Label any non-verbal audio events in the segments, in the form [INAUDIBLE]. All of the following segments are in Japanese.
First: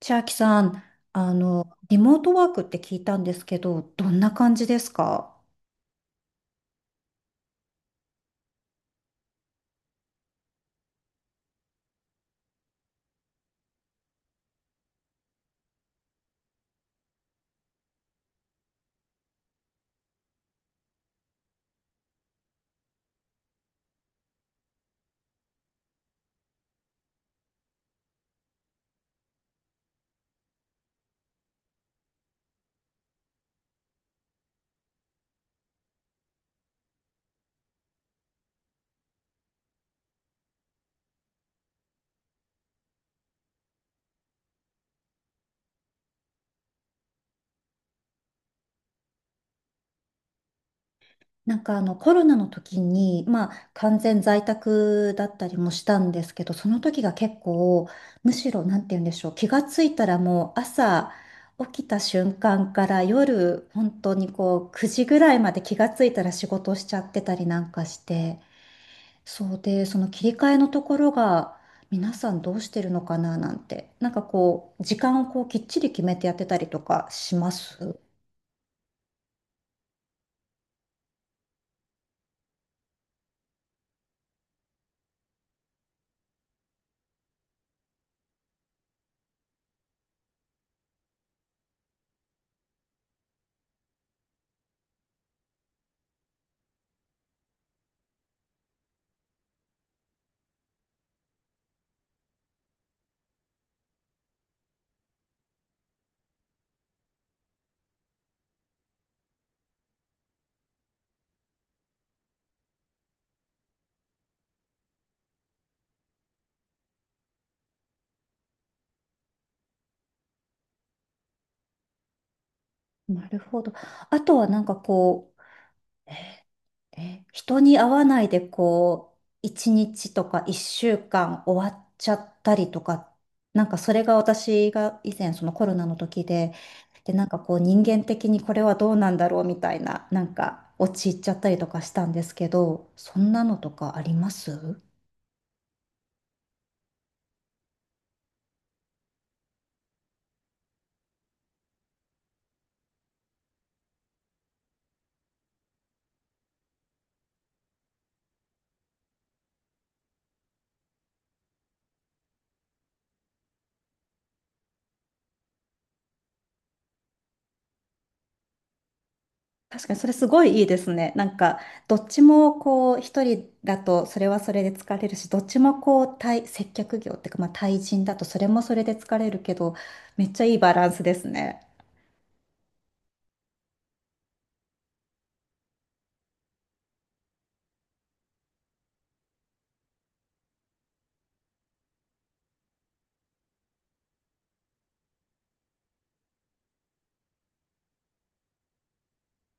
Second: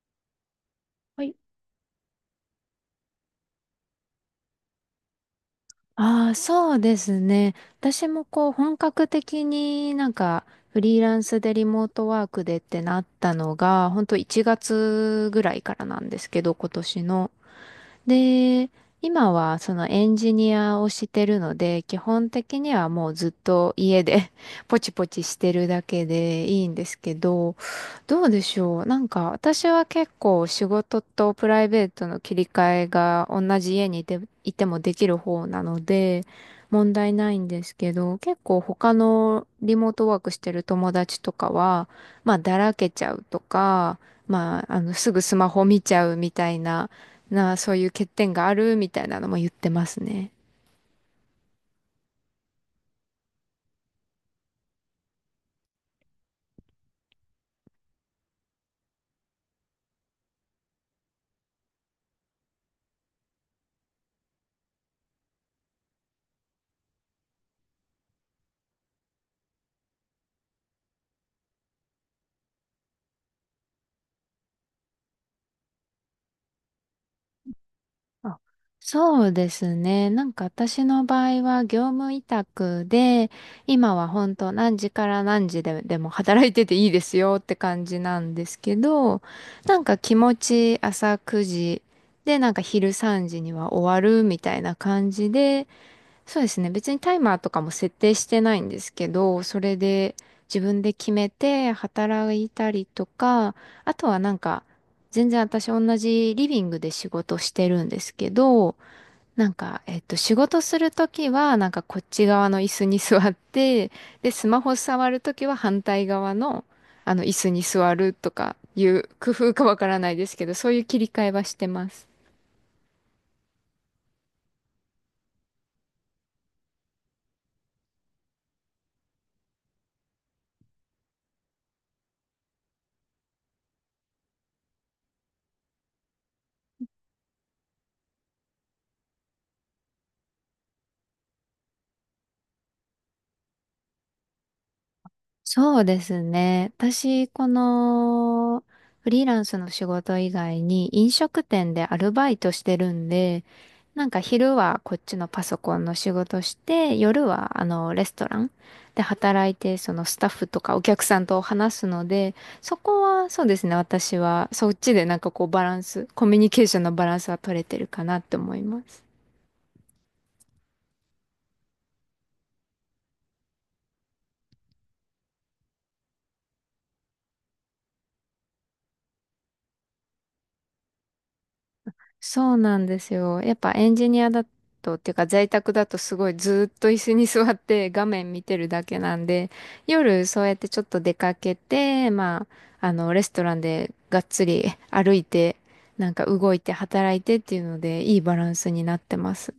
千秋さん、はあい。の、リモートワークって聞いたんですけど、どんな感じですか？ああ、そうですね。私もこう本格的になんかフリーランスでリモートワークでってなったのが、本当1月ぐらいからなんですけど、今年の。で、今はそのエンジニアをしてるので、基本的にはもうずっと家で [LAUGHS] ポチポチしてるだけでいいんですけど、どうでしょう。なんか私は結構仕事とプライベートの切り替えが同じ家にいて、いてもできる方なので問題ないんですけど、結構他のリモートワークしてる友達とかは、まあだらけちゃうとか、まあすぐスマホ見ちゃうみたいな、そういう欠点があるみたいなのも言ってますね。なんかコロナの時に、まあ、完全在宅だったりもしたんですけど、その時が結構、むしろ、なんて言うんでしょう、気がついたらもう朝起きた瞬間から夜、本当にこう、9時ぐらいまで気がついたら仕事しちゃってたりなんかして、そうで、その切り替えのところが皆さんどうしてるのかななんて、なんかこう、時間をこうきっちり決めてやってたりとかします？あ、そうですね。なんか私の場合は業務委託で、今は本当何時から何時で、でも働いてていいですよって感じなんですけど、なんか気持ち朝9時でなんか昼3時には終わるみたいな感じで、そうですね。別にタイマーとかも設定してないんですけど、それで自分で決めて働いたりとか、あとはなんか、全然私同じリビングで仕事してるんですけど、なんか、仕事するときは、なんかこっち側の椅子に座って、で、スマホ触るときは反対側の、椅子に座るとかいう工夫かわからないですけど、そういう切り替えはしてます。なるほど。あとはなんかこう、人に会わないでこう、一日とか一週間終わっちゃったりとか、なんかそれが私が以前そのコロナの時で、で、なんかこう人間的にこれはどうなんだろうみたいな、なんか陥っちゃったりとかしたんですけど、そんなのとかあります？そうですね。私、この、フリーランスの仕事以外に飲食店でアルバイトしてるんで、なんか昼はこっちのパソコンの仕事して、夜はあのレストランで働いて、そのスタッフとかお客さんと話すので、そこはそうですね、私はそっちでなんかこうバランス、コミュニケーションのバランスは取れてるかなって思います。確かにそれすごいいいですね。なんか、どっちもこう、一人だとそれはそれで疲れるし、どっちもこう、対、接客業っていうか、まあ対人だとそれもそれで疲れるけど、めっちゃいいバランスですね。そうなんですよ。やっぱエンジニアだと、っていうか在宅だとすごいずーっと椅子に [LAUGHS] 座って画面見てるだけなんで、夜そうやってちょっと出かけて、まあ、レストランでがっつり歩いて、なんか動いて働いてっていうので、いいバランスになってます。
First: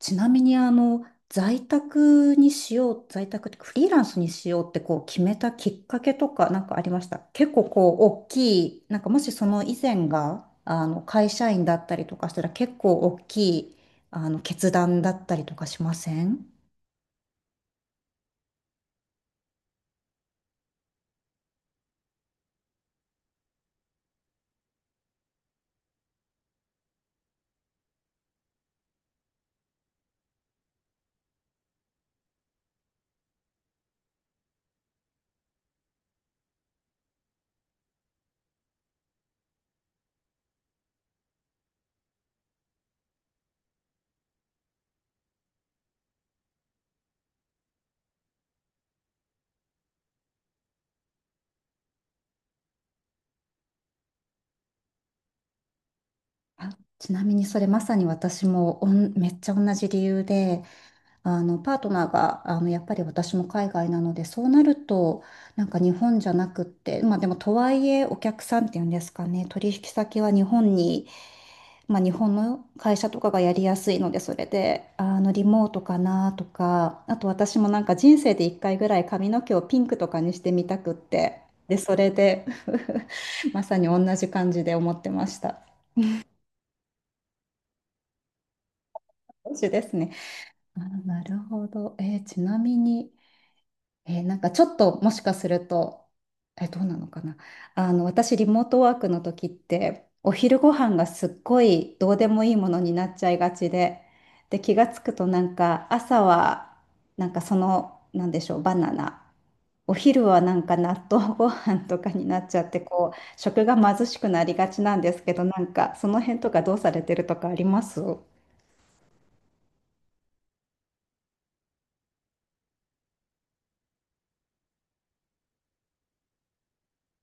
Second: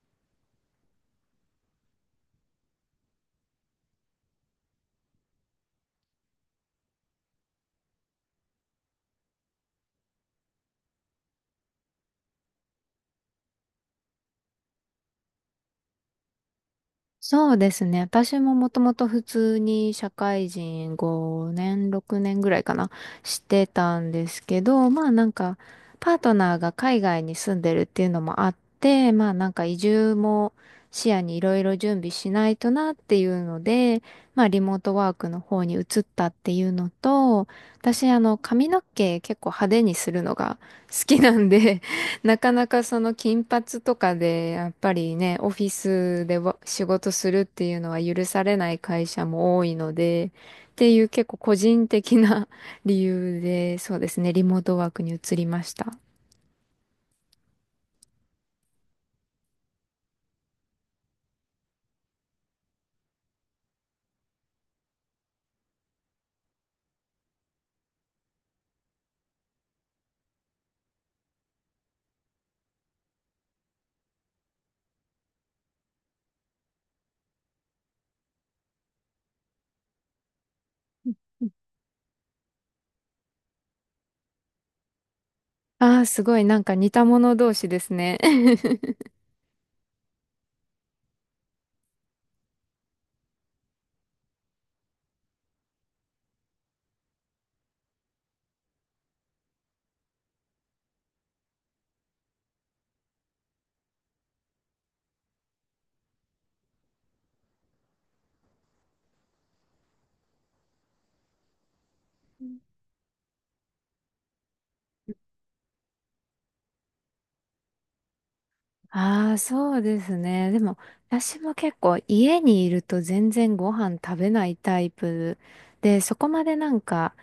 ちなみに、在宅にしよう、在宅ってフリーランスにしようってこう決めたきっかけとかなんかありました？結構こう、大きい、なんかもしその以前が、会社員だったりとかしたら結構大きい、決断だったりとかしません？そうですね。私ももともと普通に社会人5年、6年ぐらいかな、してたんですけど、まあなんか、パートナーが海外に住んでるっていうのもあって、まあなんか移住も視野にいろいろ準備しないとなっていうので、まあリモートワークの方に移ったっていうのと、私髪の毛結構派手にするのが好きなんでなかなかその金髪とかで、やっぱりね、オフィスでわ仕事するっていうのは許されない会社も多いので、っていう結構個人的な [LAUGHS] 理由で、そうですね、リモートワークに移りました。あちなみにそれまさに私もおんめっちゃ同じ理由であのパートナーがあのやっぱり私も海外なのでそうなるとなんか日本じゃなくってまあでもとはいえお客さんっていうんですかね、取引先は日本に、まあ、日本の会社とかがやりやすいのでそれであのリモートかなとか、あと私もなんか人生で1回ぐらい髪の毛をピンクとかにしてみたくってでそれで [LAUGHS] まさに同じ感じで思ってました。ああ、すごい、なんか似た者同士ですね。[LAUGHS] 同じですね。あ、なるほど。えーちなみに、えーなんかちょっともしかすると、えーどうなのかな。私、リモートワークの時って、お昼ご飯がすっごいどうでもいいものになっちゃいがちで、で、気がつくとなんか朝は、なんかその、なんでしょう、バナナ。お昼はなんか納豆ご飯とかになっちゃって、こう、食が貧しくなりがちなんですけど、なんかその辺とかどうされてるとかあります？ああ、そうですね。でも、私も結構家にいると全然ご飯食べないタイプで、そこまでなんか、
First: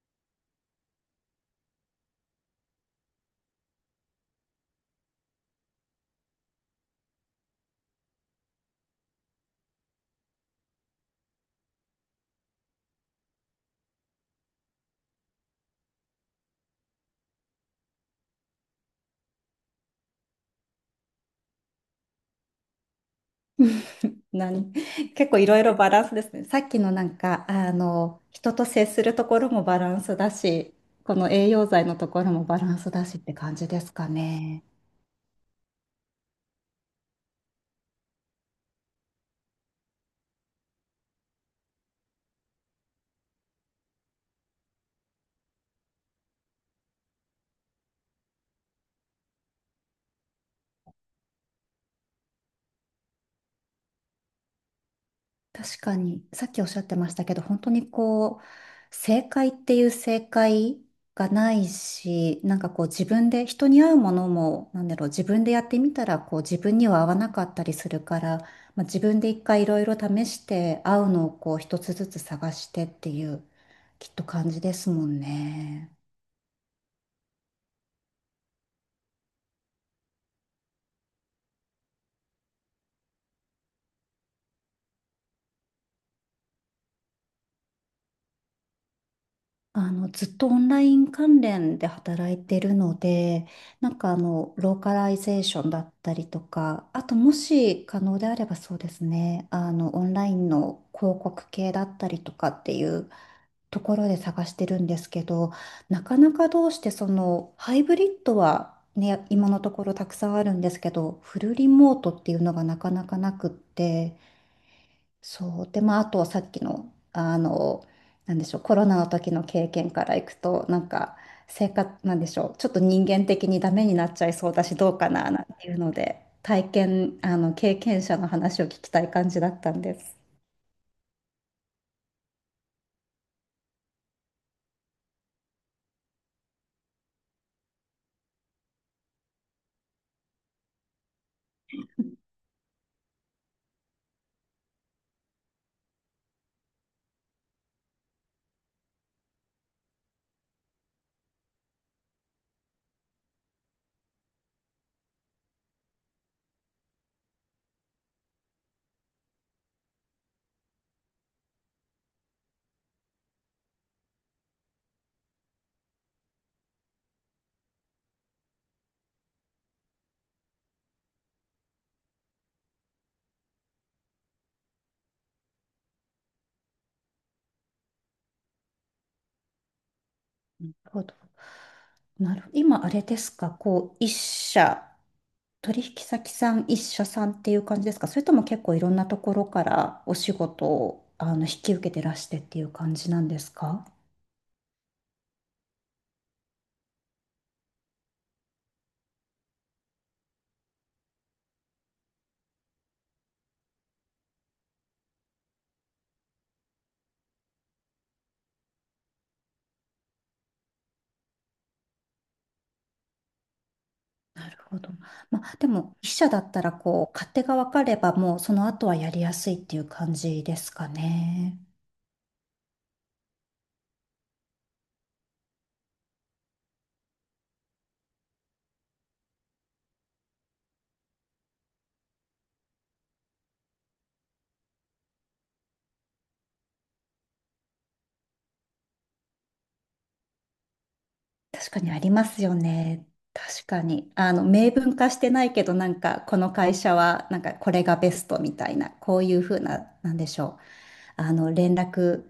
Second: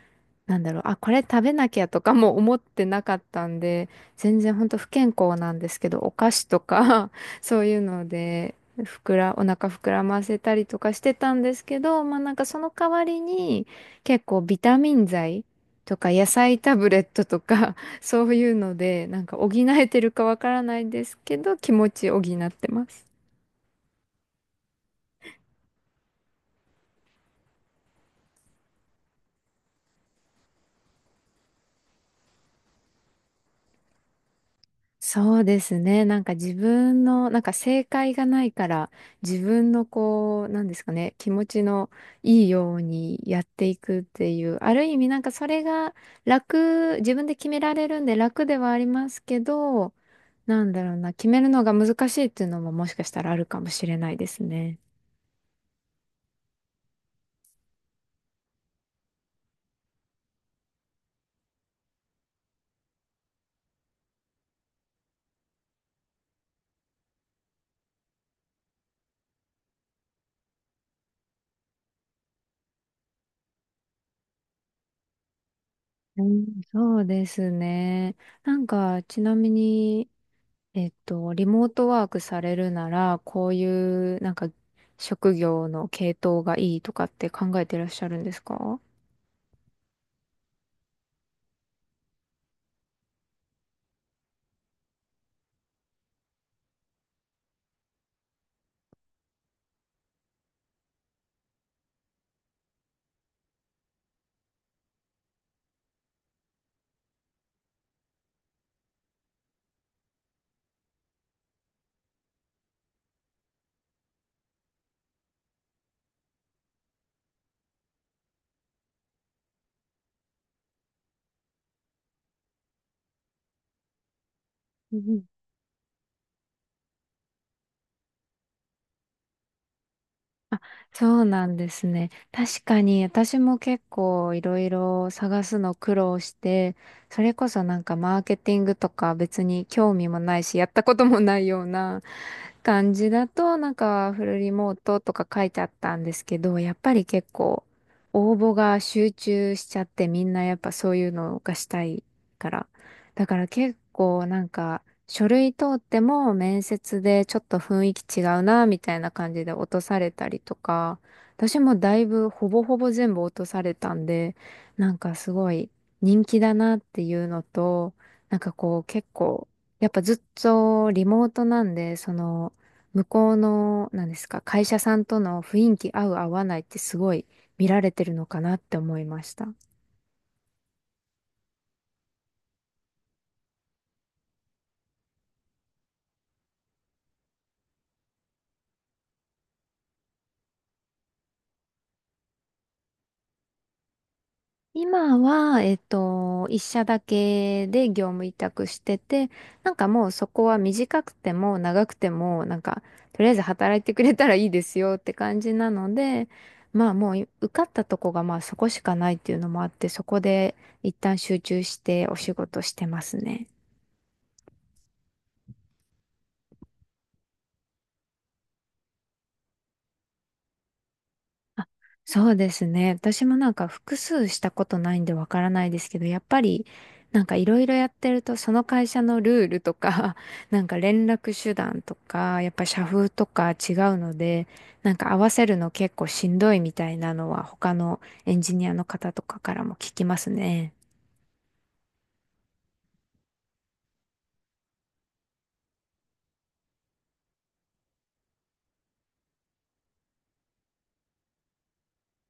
なんだろう、あ、これ食べなきゃとかも思ってなかったんで、全然ほんと不健康なんですけど、お菓子とか [LAUGHS] そういうので、ふくら、お腹膨らませたりとかしてたんですけど、まあなんかその代わりに結構ビタミン剤とか野菜タブレットとかそういうので、なんか補えてるかわからないですけど、気持ち補ってます。何 [LAUGHS] 結構いろいろバランスですね。さっきのなんか、人と接するところもバランスだし、この栄養剤のところもバランスだしって感じですかね。そうですね。なんか自分の、なんか正解がないから、自分のこう、なんですかね、気持ちのいいようにやっていくっていう、ある意味なんかそれが楽、自分で決められるんで楽ではありますけど、なんだろうな、決めるのが難しいっていうのももしかしたらあるかもしれないですね。確かに、さっきおっしゃってましたけど、本当にこう、正解っていう正解がないし、なんかこう自分で、人に合うものも、なんだろう、自分でやってみたら、こう自分には合わなかったりするから、まあ、自分で一回いろいろ試して、合うのをこう一つずつ探してっていう、きっと感じですもんね。うん、そうですね。なんか、ちなみに、リモートワークされるなら、こういうなんか職業の系統がいいとかって考えてらっしゃるんですか？ずっとオンライン関連で働いてるので、なんかローカライゼーションだったりとか、あともし可能であればそうですね、オンラインの広告系だったりとかっていうところで探してるんですけど、なかなかどうしてその、ハイブリッドはね、今のところたくさんあるんですけど、フルリモートっていうのがなかなかなくって、そう。で、まあ、あとはさっきの、なんでしょう、コロナの時の経験からいくと、なんか、生活、なんでしょう、ちょっと人間的にダメになっちゃいそうだし、どううかん。な、なんていうので、体験、経験者の話を聞きたい感じだったんです。あ、そうなんですね。確かに私も結構いろいろ探すの苦労して、それこそなんかマーケティングとか別に興味もないし、やったこともないような感じだと、なんかフルリモートとか書いてあったんですけど、やっぱり結構応募が集中しちゃってみんなやっぱそういうのがしたいから。だから結構なんか書類通っても面接でちょっと雰囲気違うな、みたいな感じで落とされたりとか、私もだいぶほぼほぼ全部落とされたんで、なんかすごい人気だなっていうのと、なんかこう結構、やっぱずっとリモートなんで、その、向こうの、なんですか、会社さんとの雰囲気合う合わないってすごい見られてるのかなって思いました。なるほど。なる、今、あれですか、こう、一社、取引先さん、一社さんっていう感じですか、それとも結構いろんなところからお仕事を、引き受けてらしてっていう感じなんですか？今は、一社だけで業務委託してて、なんかもうそこは短くても長くても、なんか、とりあえず働いてくれたらいいですよって感じなので、まあもう受かったとこがまあそこしかないっていうのもあって、そこで一旦集中してお仕事してますね。なるほど。まあ、でも、筆者だったら、こう、勝手が分かれば、もう、その後はやりやすいっていう感じですかね。そうですね。私もなんか複数したことないんでわからないですけど、やっぱりなんかいろいろやってると、その会社のルールとか、[LAUGHS] なんか連絡手段とか、やっぱ社風とか違うので、なんか合わせるの結構しんどいみたいなのは他のエンジニアの方とかからも聞きますね。確かにありますよね。確かに。明文化してないけど、なんか、この会社は、なんか、これがベストみたいな、こういうふうな、なんでしょう。連絡、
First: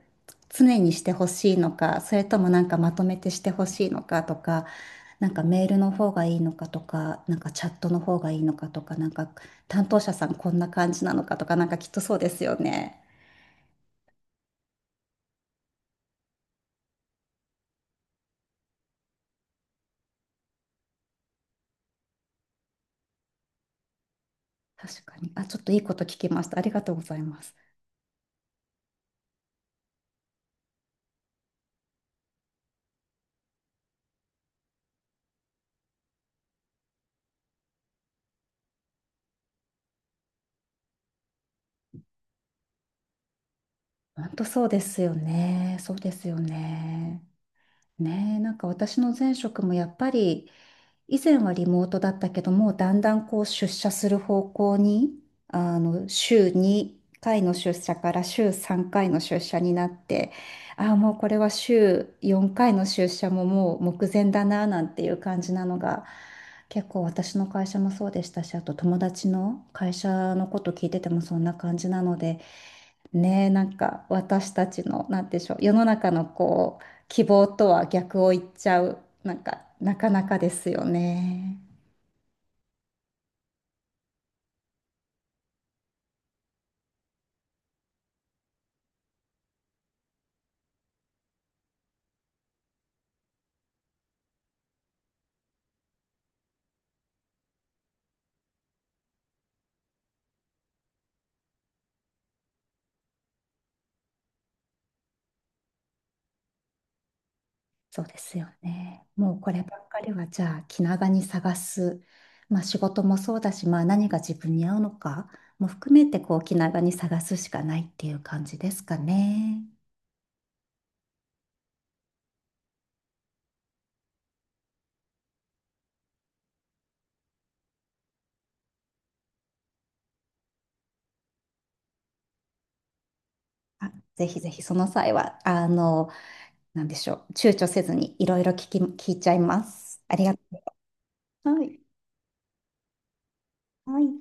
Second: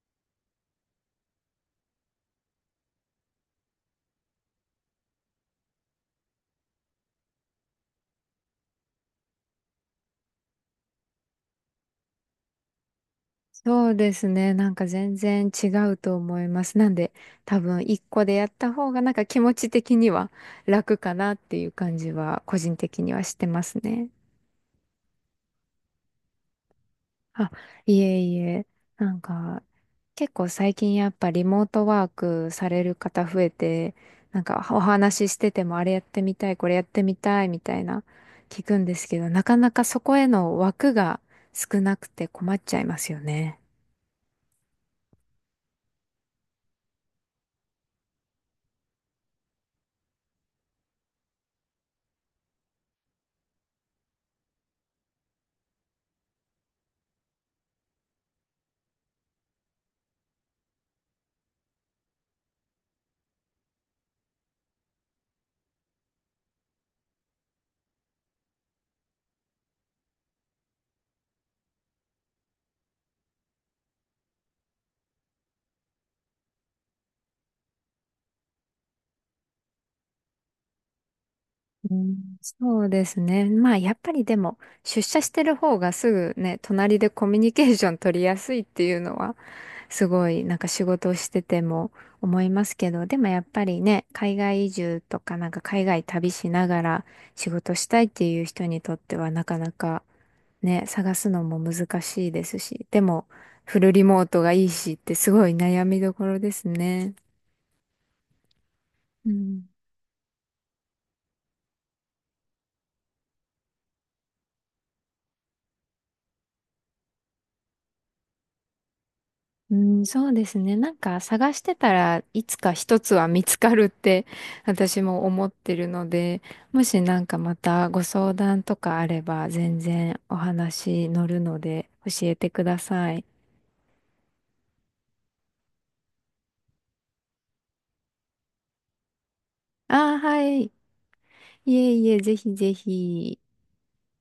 常にしてほしいのか、それともなんかまとめてしてほしいのかとか、なんかメールの方がいいのかとか、なんかチャットの方がいいのかとか、なんか担当者さんこんな感じなのかとか、なんかきっとそうですよね。そうですね。なんか全然違うと思います。なんで多分一個でやった方がなんか気持ち的には楽かなっていう感じは個人的にはしてますね。確かに。あ、ちょっといいこと聞きました。ありがとうございまあ、す。いえいえ、なんか、結構最近やっぱリモートワークされる方増えて、なんかお話ししててもあれやってみたい、これやってみたいみたいな聞くんですけど、なかなかそこへの枠が少なくて困っちゃいますよね。本当そうですよね。そうですよね。ねえ、なんか私の前職もやっぱり以前はリモートだったけど、もうだんだんこう出社する方向に、あの週2回の出社から週3回の出社になって、ああもうこれは週4回の出社ももう目前だななんていう感じなのが、結構私の会社もそうでしたし、あと友達の会社のこと聞いててもそんな感じなので、ねえなんか私たちのなんて言うんでしょう、世の中のこう希望とは逆を言っちゃう、なんか、なかなかですよね。うん、そうですね。まあやっぱりでも出社してる方がすぐね、隣でコミュニケーション取りやすいっていうのはすごいなんか仕事をしてても思いますけど、でもやっぱりね、海外移住とかなんか海外旅しながら仕事したいっていう人にとってはなかなかね、探すのも難しいですし、でもフルリモートがいいしってすごい悩みどころですね。そうですよね。うもうこれんばっかりは、じゃあ、気長に探す。まあ、仕事もそうだし、まあ、何が自分に合うのかも含めて、こう、気長に探すしかないっていう感じですかね。うん、そうですね。なんか探してたらいつか一つは見つかるって [LAUGHS] 私も思ってるので、もしなんかまたご相談とかあれば全然お話乗るので教えてください。あ、ぜひぜひ、その際は、なんでしょう、躊躇せずにいろいろ聞き、聞いちゃいます。あああ、りがはい。いとう。はえい。いえ、ぜひぜひ。はい。